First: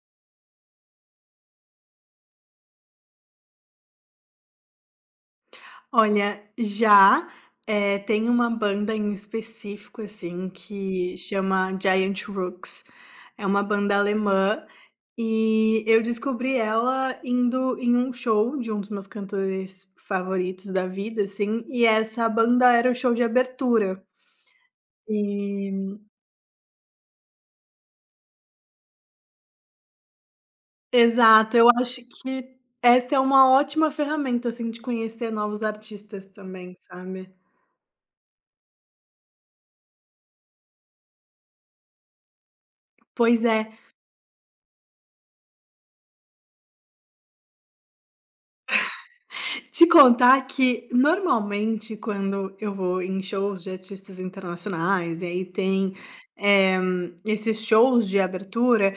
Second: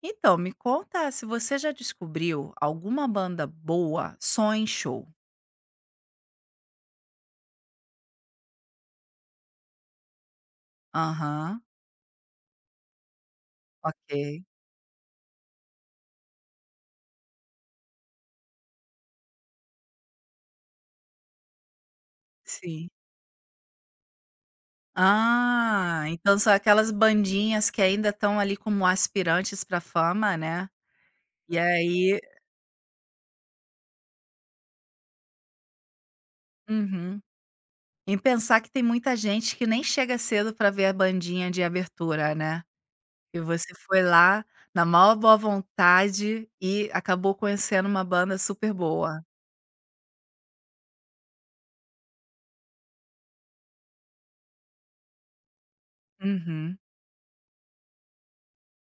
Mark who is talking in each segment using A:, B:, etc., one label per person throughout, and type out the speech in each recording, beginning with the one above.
A: Então, me conta se você já descobriu alguma banda boa só em show.
B: Olha, já, tem uma banda em específico, assim, que
A: Aham,
B: chama Giant Rooks. É uma banda
A: ok,
B: alemã e eu descobri ela indo em um show de um dos meus cantores favoritos da vida, assim, e essa banda
A: sim.
B: era o show de abertura. E
A: Ah, então são aquelas bandinhas que ainda estão ali como aspirantes para fama, né.
B: Exato,
A: E
B: eu acho
A: aí
B: que essa é uma ótima ferramenta, assim, de conhecer novos artistas também,
A: uhum.
B: sabe.
A: E pensar que tem muita gente que nem chega cedo para ver a bandinha de abertura, né. E
B: Pois é.
A: você foi lá na maior boa vontade e acabou conhecendo uma banda super boa.
B: Te contar que normalmente quando eu vou em shows de artistas internacionais, e aí tem,
A: Uhum.
B: eh, esses shows de abertura,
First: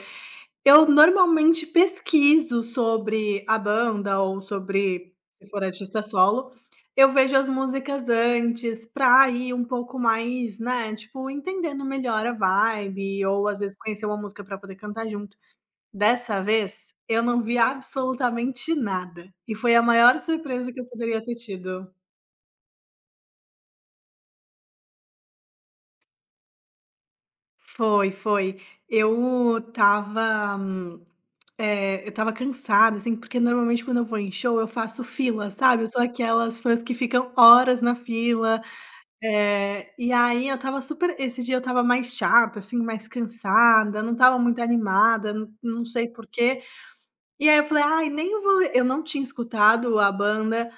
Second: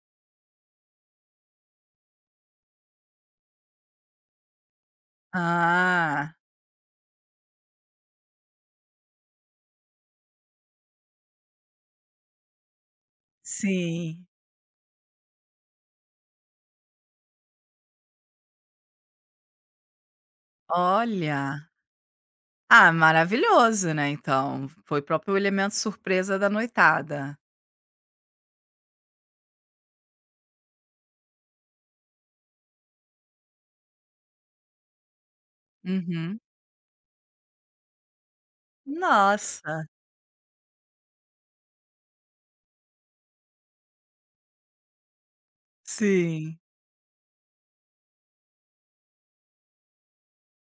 B: eu normalmente pesquiso sobre a banda ou sobre, se for artista
A: Ah,
B: solo, eu vejo as músicas antes pra ir um pouco mais, né, tipo, entendendo melhor a vibe ou às vezes conhecer uma
A: sim.
B: música pra poder cantar junto. Dessa vez, eu não vi absolutamente nada, e foi a maior surpresa que eu poderia ter
A: Olha.
B: tido.
A: Ah, maravilhoso, né, então. Foi próprio elemento surpresa da noitada.
B: Foi, foi. Eu estava, eu tava cansada, assim, porque normalmente quando eu vou em show eu faço fila, sabe, eu sou
A: Uhum.
B: aquelas fãs que ficam horas na fila,
A: Nossa.
B: e aí eu tava super esse dia eu tava mais chata, assim, mais cansada, não tava muito animada, não sei
A: Sim.
B: porquê. E aí eu falei: "Ai, nem eu vou", eu não tinha escutado a banda.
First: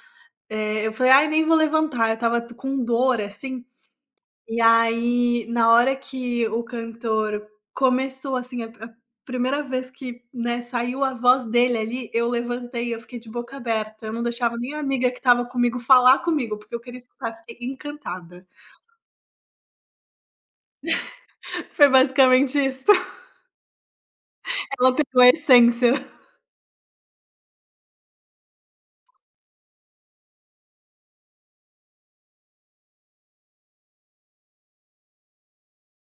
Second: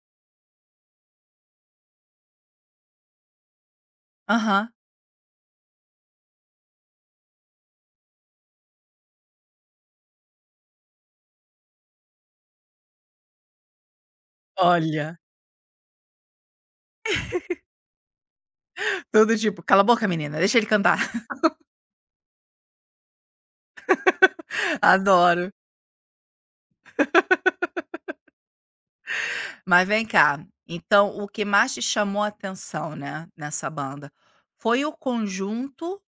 B: É, eu falei: "Ai, nem vou levantar", eu estava t com dor, assim. E
A: Aham.
B: aí, na hora que o cantor começou, assim, a primeira vez que, né, saiu a voz dele ali, eu levantei, eu fiquei de boca aberta, eu não deixava nem a amiga
A: Olha,
B: que estava comigo falar comigo, porque eu queria escutar, eu fiquei encantada.
A: tudo tipo: "Cala a boca menina, deixa ele cantar".
B: Foi basicamente isso. Ela pegou a
A: Adoro.
B: essência.
A: Mas vem cá, então o que mais te chamou a atenção, né, nessa banda, foi o conjunto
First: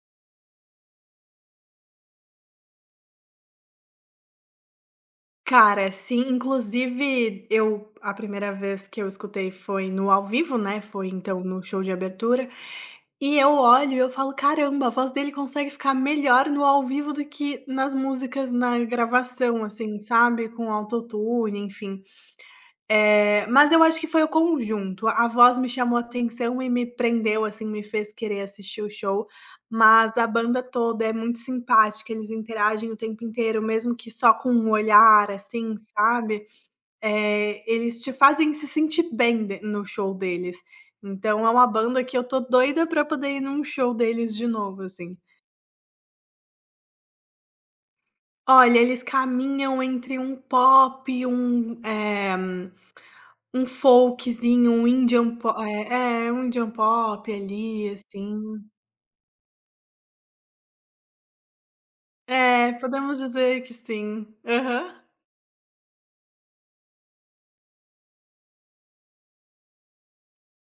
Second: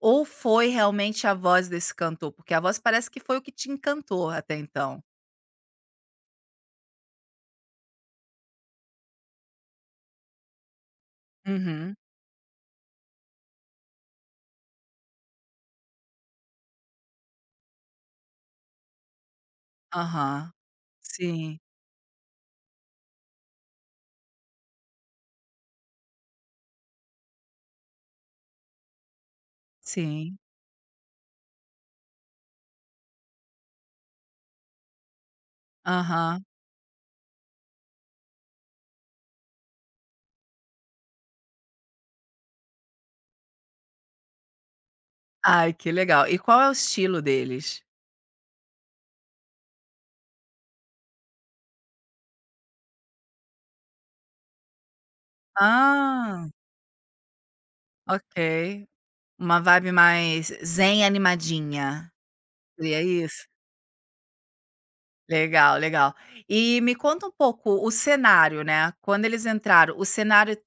A: ou foi realmente a voz desse cantor? Porque a voz parece que foi o que te encantou até então.
B: Cara, sim, inclusive eu a primeira vez que eu escutei foi no ao vivo, né, foi então no show de
A: Uhum.
B: abertura. E eu olho e eu falo: "Caramba, a voz dele consegue ficar melhor no ao vivo do que nas músicas na gravação", assim, sabe,
A: Aham.
B: com
A: Sim,
B: autotune, enfim. Mas eu acho que foi o conjunto, a voz me chamou a atenção e me prendeu, assim, me fez querer assistir o show, mas a
A: sim.
B: banda toda é muito simpática, eles interagem o tempo inteiro, mesmo que só com um olhar, assim,
A: Aham.
B: sabe. Eles te fazem se sentir bem de no show deles. Então é uma banda que eu tô doida pra poder ir num show deles de novo, assim.
A: Ai, que legal. E qual é o estilo deles?
B: Olha, eles caminham entre um pop, um, um folkzinho, um Indian pop, é, é, um
A: Ah,
B: Indian pop ali, assim.
A: ok. Uma vibe mais zen animadinha.
B: É,
A: Seria
B: podemos
A: isso?
B: dizer que sim. Aham.
A: Legal, legal. E me conta um pouco o cenário, né, quando eles entraram, o cenário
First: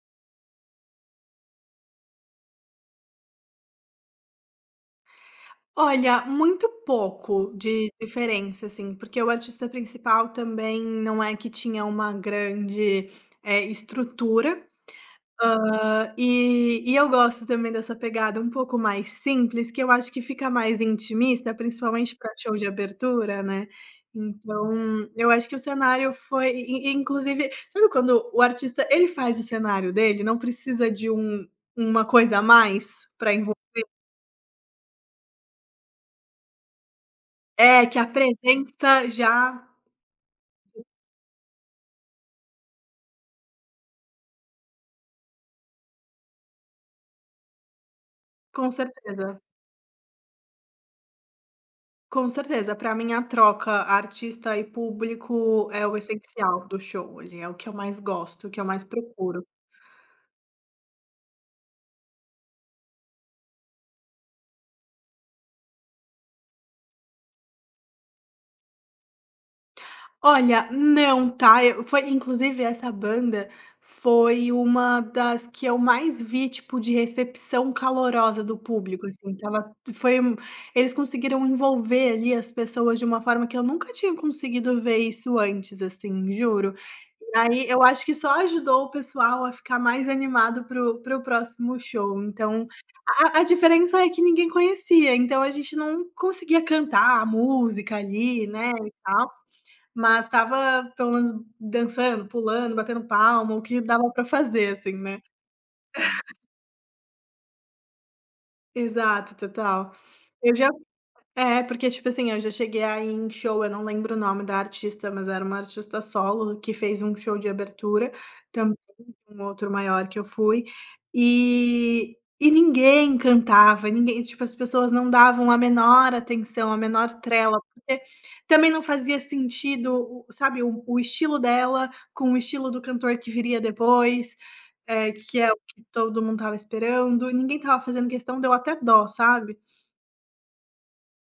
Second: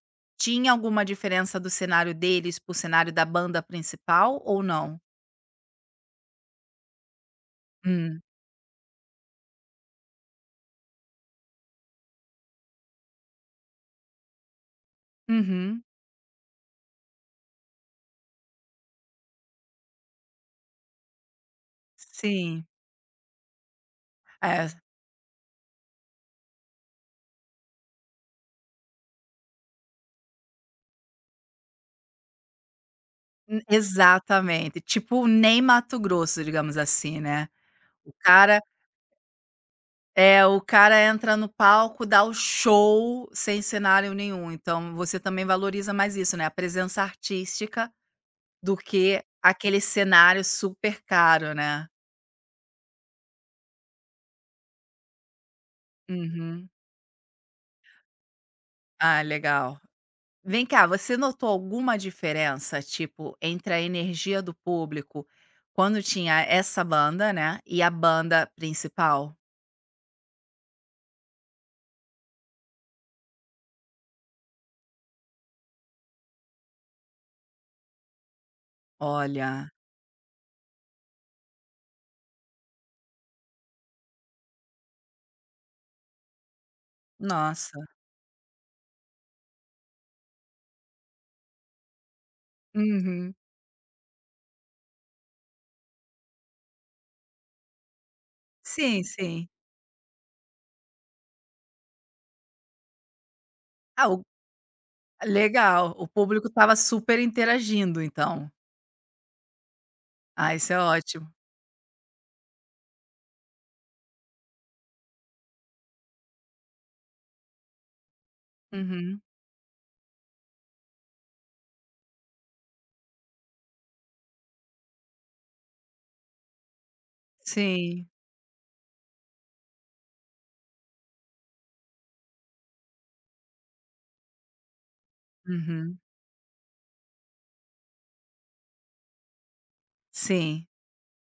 A: tinha alguma diferença do cenário deles pro cenário da banda principal ou não?
B: Olha, muito pouco de
A: Hum.
B: diferença, assim, porque o artista principal também não é que tinha uma grande, estrutura,
A: Uhum.
B: hã, e eu gosto também dessa pegada um pouco mais simples, que eu acho que fica mais intimista, principalmente para show
A: Sim.
B: de abertura, né.
A: É,
B: Então, eu acho que o cenário foi e inclusive, sabe quando o artista ele faz o cenário dele, não precisa de um uma coisa a mais para envolver
A: exatamente. Tipo, nem Mato Grosso, digamos assim, né.
B: é, que a
A: O cara
B: presença já.
A: É, o cara entra no palco, dá o show sem cenário nenhum, então você também valoriza mais isso, né, a presença artística
B: Com
A: do que
B: certeza,
A: aquele cenário super caro, né.
B: com certeza. Para mim a troca artista e público é o essencial
A: Uhum.
B: do show, ele é o que eu mais gosto, o que eu mais
A: Ah,
B: procuro.
A: legal. Vem cá, você notou alguma diferença, tipo, entre a energia do público quando tinha essa banda, né, e a banda principal?
B: Olha, não, tá? Eu foi inclusive essa banda foi uma das que eu mais vi, tipo, de recepção calorosa do público, assim,
A: Olha,
B: estava foi um, eles conseguiram envolver ali as pessoas de uma forma que eu nunca tinha conseguido ver isso antes, assim, juro. E aí
A: nossa.
B: eu acho que só ajudou o pessoal a ficar mais animado pro próximo show. Então,
A: Uhum.
B: a diferença é que ninguém conhecia, então a gente não conseguia cantar a música ali, né, e
A: Sim,
B: tal.
A: sim.
B: Mas estava pelo menos dançando, pulando, batendo palma, o que
A: Ah,
B: dava
A: o
B: para fazer, assim, né.
A: Legal, o público estava super interagindo então.
B: Exato, total.
A: Ah,
B: Eu já
A: isso é ótimo.
B: é, porque, tipo assim, eu já cheguei aí em show, eu não lembro o nome da artista, mas era uma artista solo que fez um show de abertura, também
A: Uhum.
B: um outro maior que eu fui, e ninguém cantava, ninguém tipo, as pessoas não davam a menor atenção, a menor trela, porque
A: Sim,
B: também não fazia sentido o sabe, o estilo dela com o estilo do cantor que viria depois, que é o que
A: uhum.
B: todo mundo tava esperando, ninguém tava fazendo questão, deu até dó, sabe.
A: Sim.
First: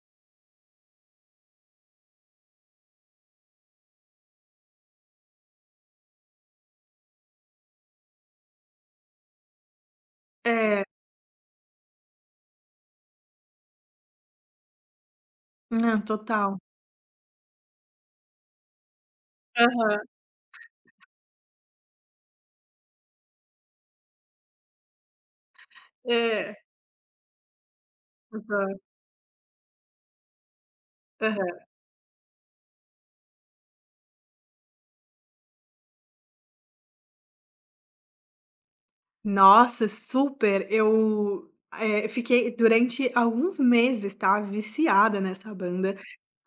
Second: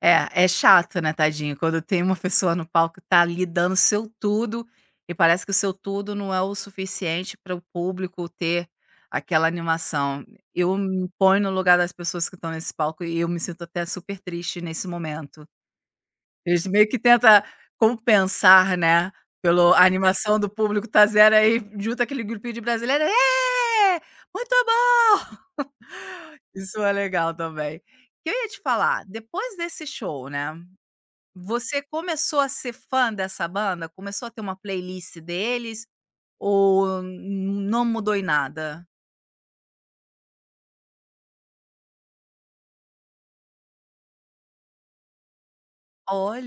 A: É, é chato, né, tadinho, quando tem uma pessoa no palco que tá ali dando seu tudo, e parece que o seu tudo não é o suficiente para o público ter aquela animação. Eu
B: É.
A: me ponho no lugar das pessoas que estão nesse palco e eu me sinto até super triste nesse momento.
B: Não, total.
A: Eles meio que tenta compensar, né, pelo a
B: Aham.
A: animação do público tá zero aí junta aquele grupinho de brasileiro: "Ê, muito bom!".
B: É,
A: Isso é legal também. Que eu ia te
B: exato.
A: falar, depois desse show, né,
B: Aham.
A: você começou a ser fã dessa banda? Começou a ter uma playlist deles ou não mudou em nada?
B: Nossa, super. Eu, fiquei durante alguns meses, tá, viciada nessa banda.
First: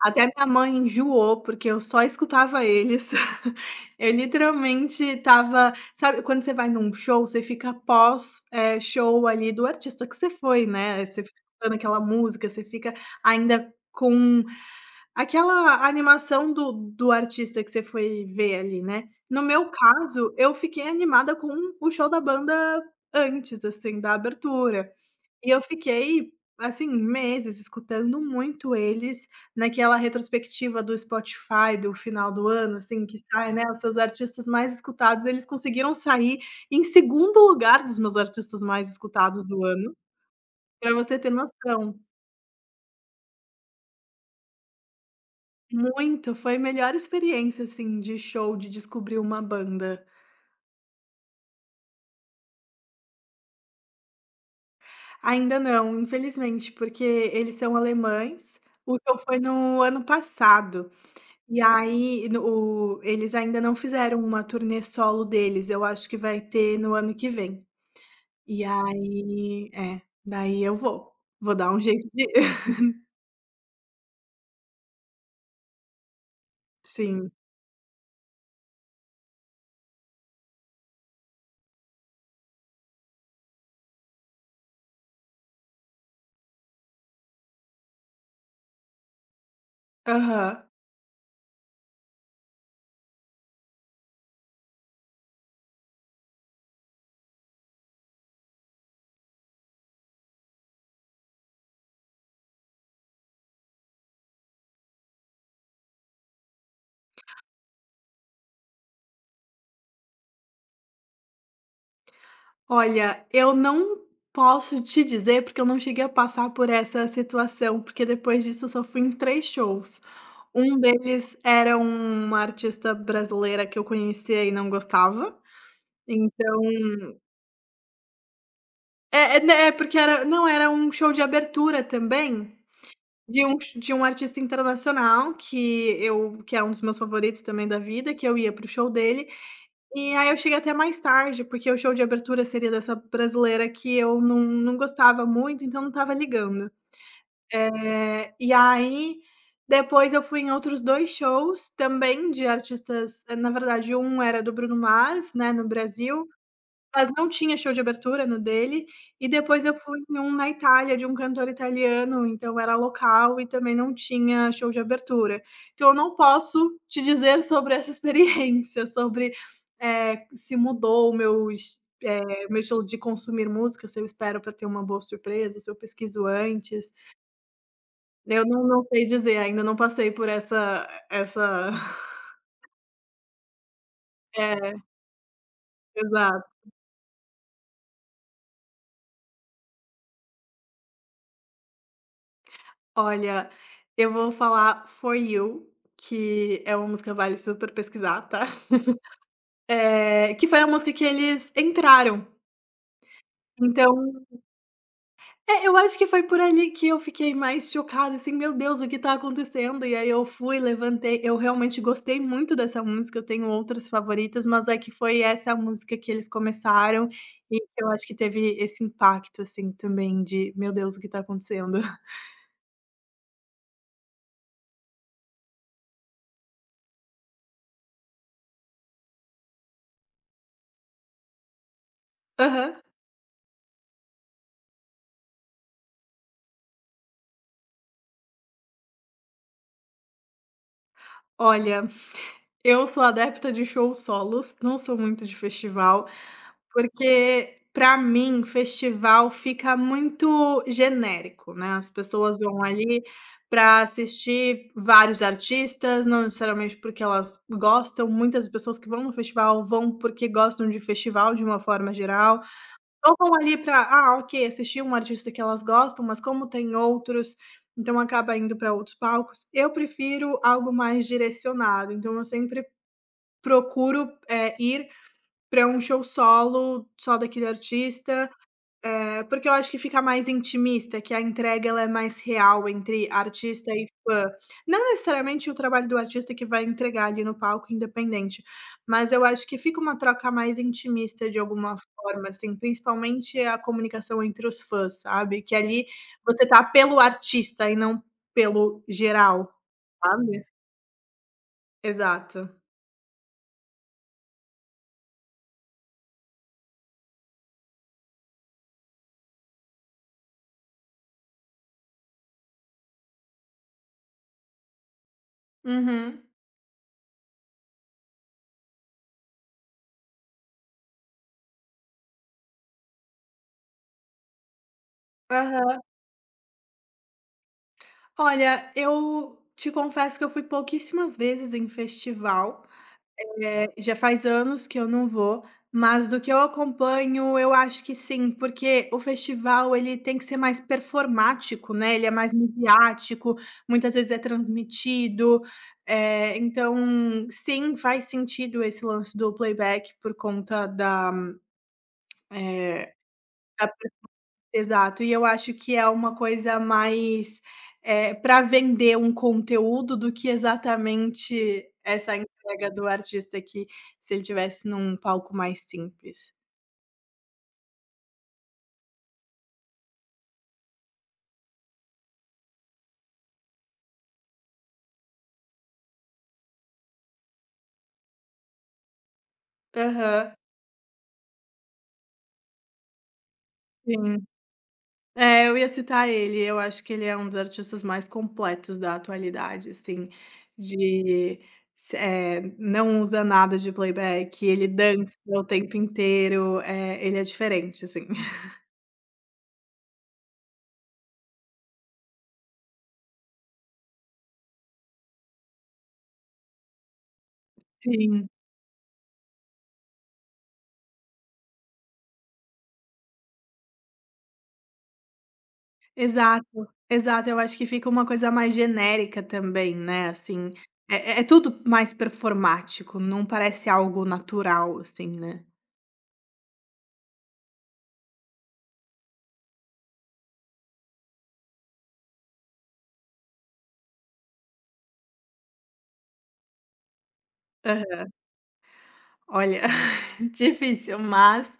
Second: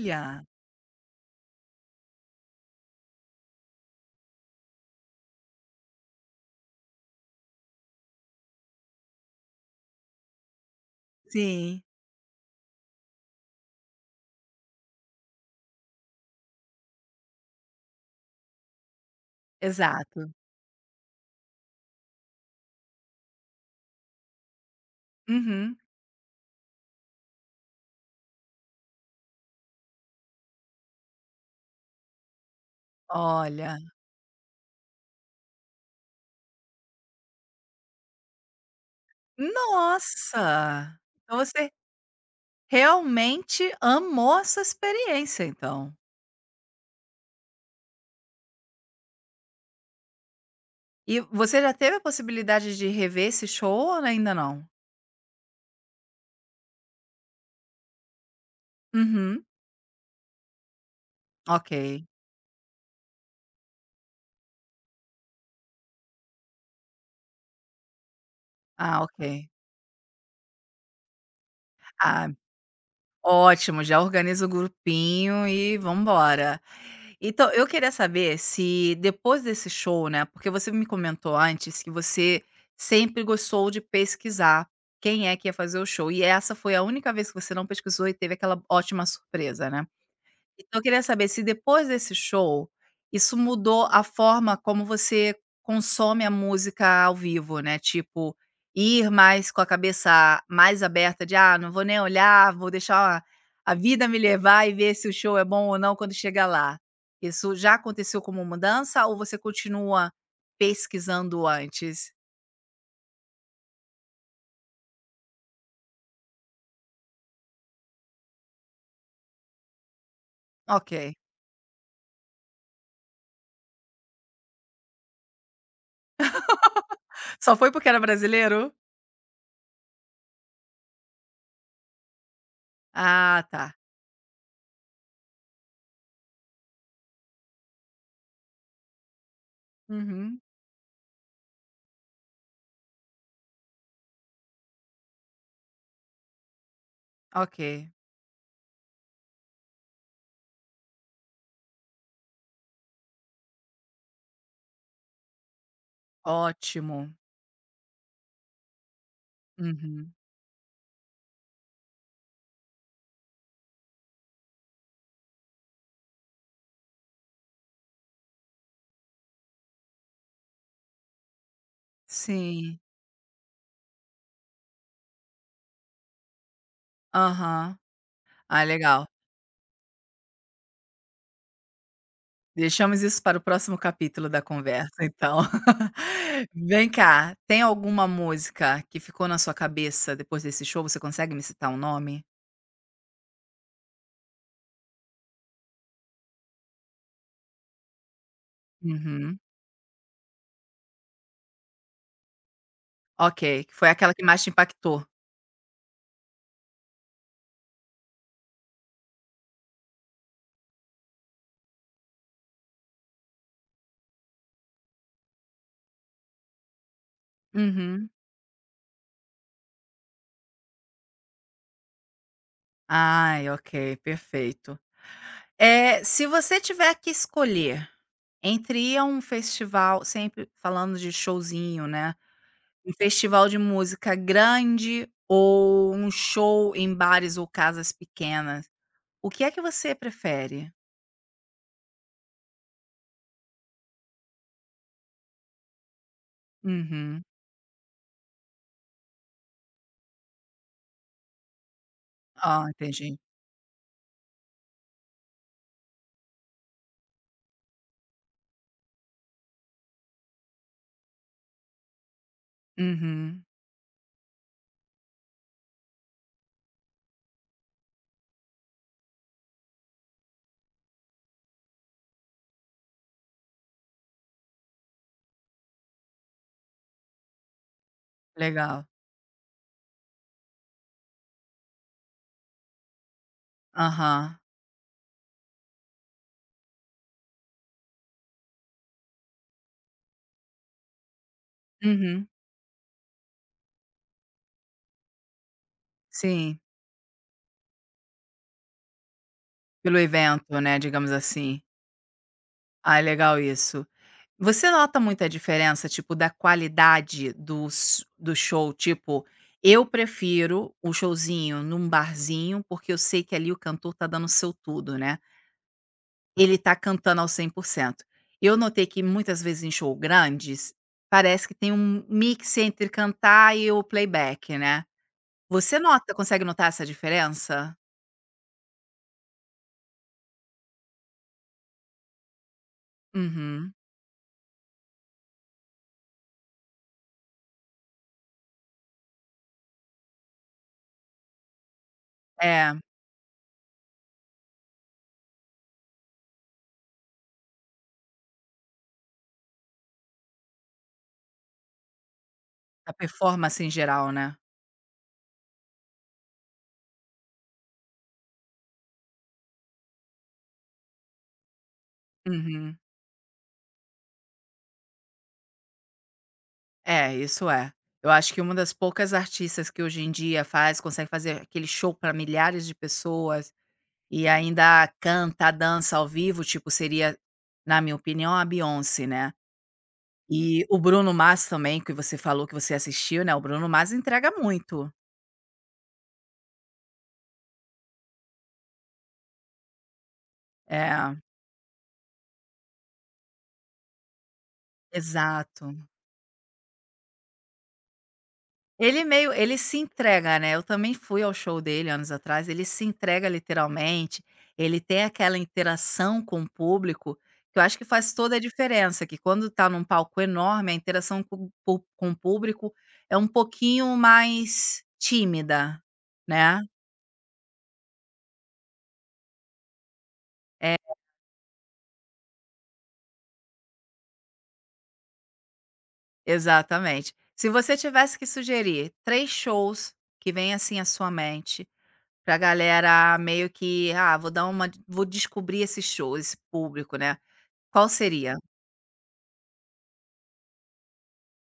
B: Até minha mãe enjoou, porque eu só escutava eles. Eu literalmente estava sabe quando você vai num show, você fica pós, show ali do artista que você foi, né, você fica escutando
A: Sim,
B: aquela música, você fica ainda com aquela animação do artista que você foi ver ali, né. No meu
A: exato.
B: caso, eu fiquei animada com o show da banda antes, assim, da abertura. E eu
A: Uhum.
B: fiquei, assim, meses escutando muito eles naquela retrospectiva do Spotify do final do ano, assim, que sai, né,
A: Olha.
B: os seus artistas mais escutados, eles conseguiram sair em segundo lugar dos meus artistas mais escutados do ano, para
A: Nossa!
B: você ter
A: Então você
B: noção.
A: Realmente amou essa experiência, então.
B: Muito, foi a melhor experiência, assim, de show, de descobrir uma banda.
A: E você já teve a possibilidade de rever esse show ou ainda não?
B: Ainda não, infelizmente, porque eles são alemães. O show foi
A: Uhum.
B: no ano passado, e
A: Ok.
B: aí no o eles ainda não fizeram uma turnê solo deles, eu acho que vai ter no ano que vem. E
A: Ah, ok.
B: aí é, daí eu vou, vou dar um jeito de
A: Ah, ótimo, já organiza o grupinho e vambora.
B: Sim,
A: Então, eu queria saber se depois desse show, né, porque você me comentou antes que você sempre gostou de pesquisar quem é que ia fazer o show, e essa foi a única vez que você não pesquisou e teve aquela ótima surpresa, né?
B: aham.
A: Então eu queria saber se depois desse show, isso mudou a forma como você consome a música ao vivo, né, tipo, ir mais com a cabeça mais aberta de: "Ah, não vou nem olhar, vou deixar a vida me levar e ver se o show é bom ou não quando chegar lá". Isso já aconteceu como mudança ou você continua pesquisando antes?
B: Olha, eu não posso te dizer, porque eu não cheguei a passar por essa situação, porque depois disso eu só fui em 3 shows. Um
A: Ok.
B: deles era uma artista brasileira que eu conhecia e não gostava, então
A: Só foi porque era brasileiro?
B: é é, né, é porque era não, era um show de abertura também, de
A: Ah,
B: um
A: tá.
B: sh de um artista internacional que eu que é um dos meus favoritos também da vida, que eu ia para o show dele. E aí eu
A: Uhum.
B: cheguei até mais tarde, porque o show de abertura seria dessa brasileira que eu não gostava muito, então não estava ligando.
A: Ok.
B: E aí, depois eu fui em outros 2 shows também de artistas na verdade, um era do Bruno Mars, né, no Brasil,
A: Ótimo.
B: mas não tinha show de abertura no dele, e depois eu fui
A: Uhum.
B: em um na Itália, de um cantor italiano, então era local e também não tinha show de abertura. Então eu não posso te dizer sobre essa experiência, sobre, se mudou o meu es meu
A: Sim.
B: estilo de consumir música, se eu espero pra ter uma boa surpresa, ou se eu pesquiso antes.
A: Aham.
B: Eu
A: Ah,
B: não
A: legal.
B: sei dizer, ainda não passei por essa essa
A: Deixamos isso para o próximo capítulo da
B: É,
A: conversa, então.
B: exato.
A: Vem cá, tem alguma música que ficou na sua cabeça depois desse show? Você consegue me citar um nome?
B: Olha, eu vou falar For You, que é uma música que vale super pesquisar, tá.
A: Uhum.
B: Que foi a música que eles entraram.
A: Ok, que foi aquela
B: Então
A: que mais te impactou.
B: é, eu acho que foi por ali que eu fiquei mais chocada, assim: "Meu Deus, o que tá acontecendo?". E aí eu fui, levantei eu realmente gostei muito dessa música, eu tenho outras favoritas, mas é que foi essa música que eles começaram e que eu acho
A: Uhum.
B: que teve esse impacto, assim, também de: "Meu Deus, o que tá acontecendo?".
A: Ai, ok, perfeito. Eh, se você tiver que escolher entre ir a um festival, sempre falando de showzinho, né,
B: Aham.
A: um festival de música grande ou um show em bares ou casas pequenas, o que é que você prefere?
B: Olha, eu sou adepta de shows solos, não sou muito de festival,
A: Uhum.
B: porque para mim festival fica muito genérico, né, as pessoas vão
A: Ah,
B: ali
A: entendi.
B: para assistir vários artistas, não necessariamente porque elas gostam, muitas pessoas que vão no festival vão porque gostam de festival de uma forma geral. Ou vão
A: Uhum.
B: ali pra, ah, ok, assistir um artista que elas gostam, mas como tem outros, então acaba indo para outros palcos. Eu prefiro algo mais direcionado, então eu sempre procuro, ir para um show solo, só daquele artista.
A: Legal.
B: É porque eu acho que fica mais intimista, que a entrega ela é mais real entre artista e
A: Aham.
B: fã. Não necessariamente o trabalho do artista que vai entregar ali no palco, independente, mas eu acho que fica uma troca mais intimista de alguma
A: Uhum.
B: forma, assim, principalmente a comunicação entre os fãs, sabe, que ali você
A: Sim,
B: tá pelo artista e não pelo geral,
A: pelo
B: sabe?
A: evento, né, digamos assim.
B: Exato.
A: Ah, é legal isso. Você nota muita diferença, tipo, da qualidade dos do show? Tipo, eu prefiro o showzinho num barzinho, porque eu sei que ali o cantor tá dando o seu tudo, né.
B: Uhum.
A: Ele tá cantando ao 100%. Eu notei que muitas vezes em show grandes, parece que tem um mix entre cantar e o playback, né. Você
B: Aham.
A: nota consegue notar essa diferença?
B: Olha, eu te confesso que eu fui pouquíssimas vezes em festival.
A: Uhum.
B: Já faz anos que eu não vou, mas do que eu acompanho, eu acho que sim, porque o festival ele tem que ser mais performático, né, ele é mais
A: É,
B: midiático, muitas vezes é transmitido, então sim, faz sentido esse lance do playback por conta da,
A: a
B: eh,
A: performance em
B: da.
A: geral, né.
B: Exato, e eu acho que é uma coisa mais, para vender um conteúdo do que exatamente essa entrega
A: Uhum.
B: do artista que se ele tivesse num palco mais simples.
A: É, isso é. Eu acho que uma das poucas artistas que hoje em dia faz consegue fazer aquele show pra milhares de pessoas, e ainda canta, dança ao vivo, tipo, seria, na minha opinião, a Beyoncé, né.
B: Aham.
A: E o Bruno Mars também, que você falou que você assistiu, né, o Bruno Mars
B: Sim.
A: entrega muito.
B: É, eu ia citar ele, eu acho que ele é um dos artistas mais completos da atualidade, assim,
A: É,
B: de se não usa nada de playback, ele dança o
A: exato.
B: tempo inteiro, ele é diferente, assim.
A: Ele se entrega, né, eu também fui ao show dele anos atrás, ele se entrega literalmente, ele tem aquela interação com o público, que eu acho que faz
B: Sim.
A: toda a diferença, que quando tá num palco enorme, a interação com o público é um pouquinho mais tímida, né.
B: Exato, exato. Eu acho que fica uma coisa mais genérica também, né, assim,
A: É,
B: é é tudo mais performático, não parece algo natural, assim, né.
A: exatamente. Se você tivesse que sugerir 3 shows que vêm, assim, à sua mente, pra galera meio que: "Ah, vou dar uma vou descobrir esse show, esse público", né, qual
B: Aham.
A: seria?
B: Olha, difícil, mas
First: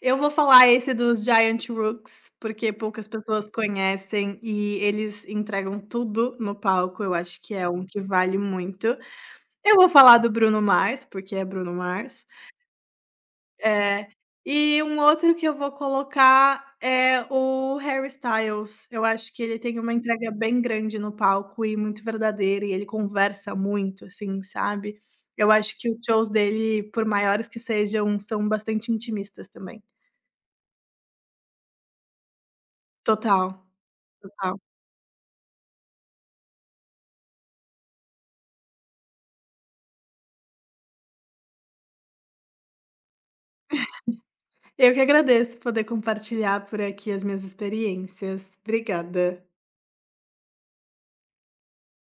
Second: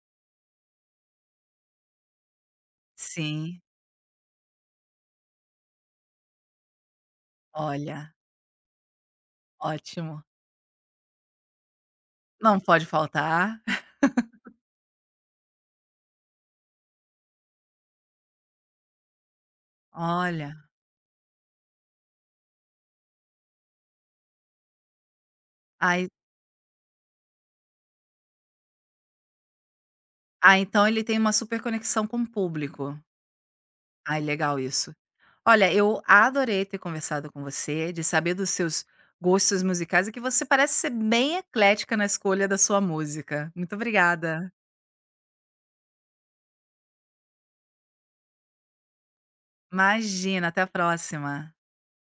B: eu vou falar esse dos Giant Rooks, porque poucas pessoas
A: Sim,
B: conhecem e eles entregam tudo no palco, eu acho que é um que
A: olha,
B: vale muito. Eu vou falar
A: ótimo.
B: do Bruno Mars, porque é Bruno Mars.
A: Não pode faltar.
B: É. E um outro que eu vou colocar é o Harry Styles. Eu acho que ele tem uma entrega
A: Olha,
B: bem grande no palco e muito verdadeira, e ele conversa muito, assim, sabe. Eu acho que os
A: ah,
B: shows dele, por maiores que sejam, são bastante intimistas também.
A: ah, então ele tem uma super conexão com o público.
B: Total,
A: Ai,
B: total.
A: legal isso. Olha, eu adorei ter conversado com você, de saber dos seus gostos musicais e que você parece ser bem eclética na escolha da sua música. Muito obrigada.
B: Eu que agradeço poder compartilhar por aqui as minhas experiências. Obrigada.
A: Imagina, até a próxima.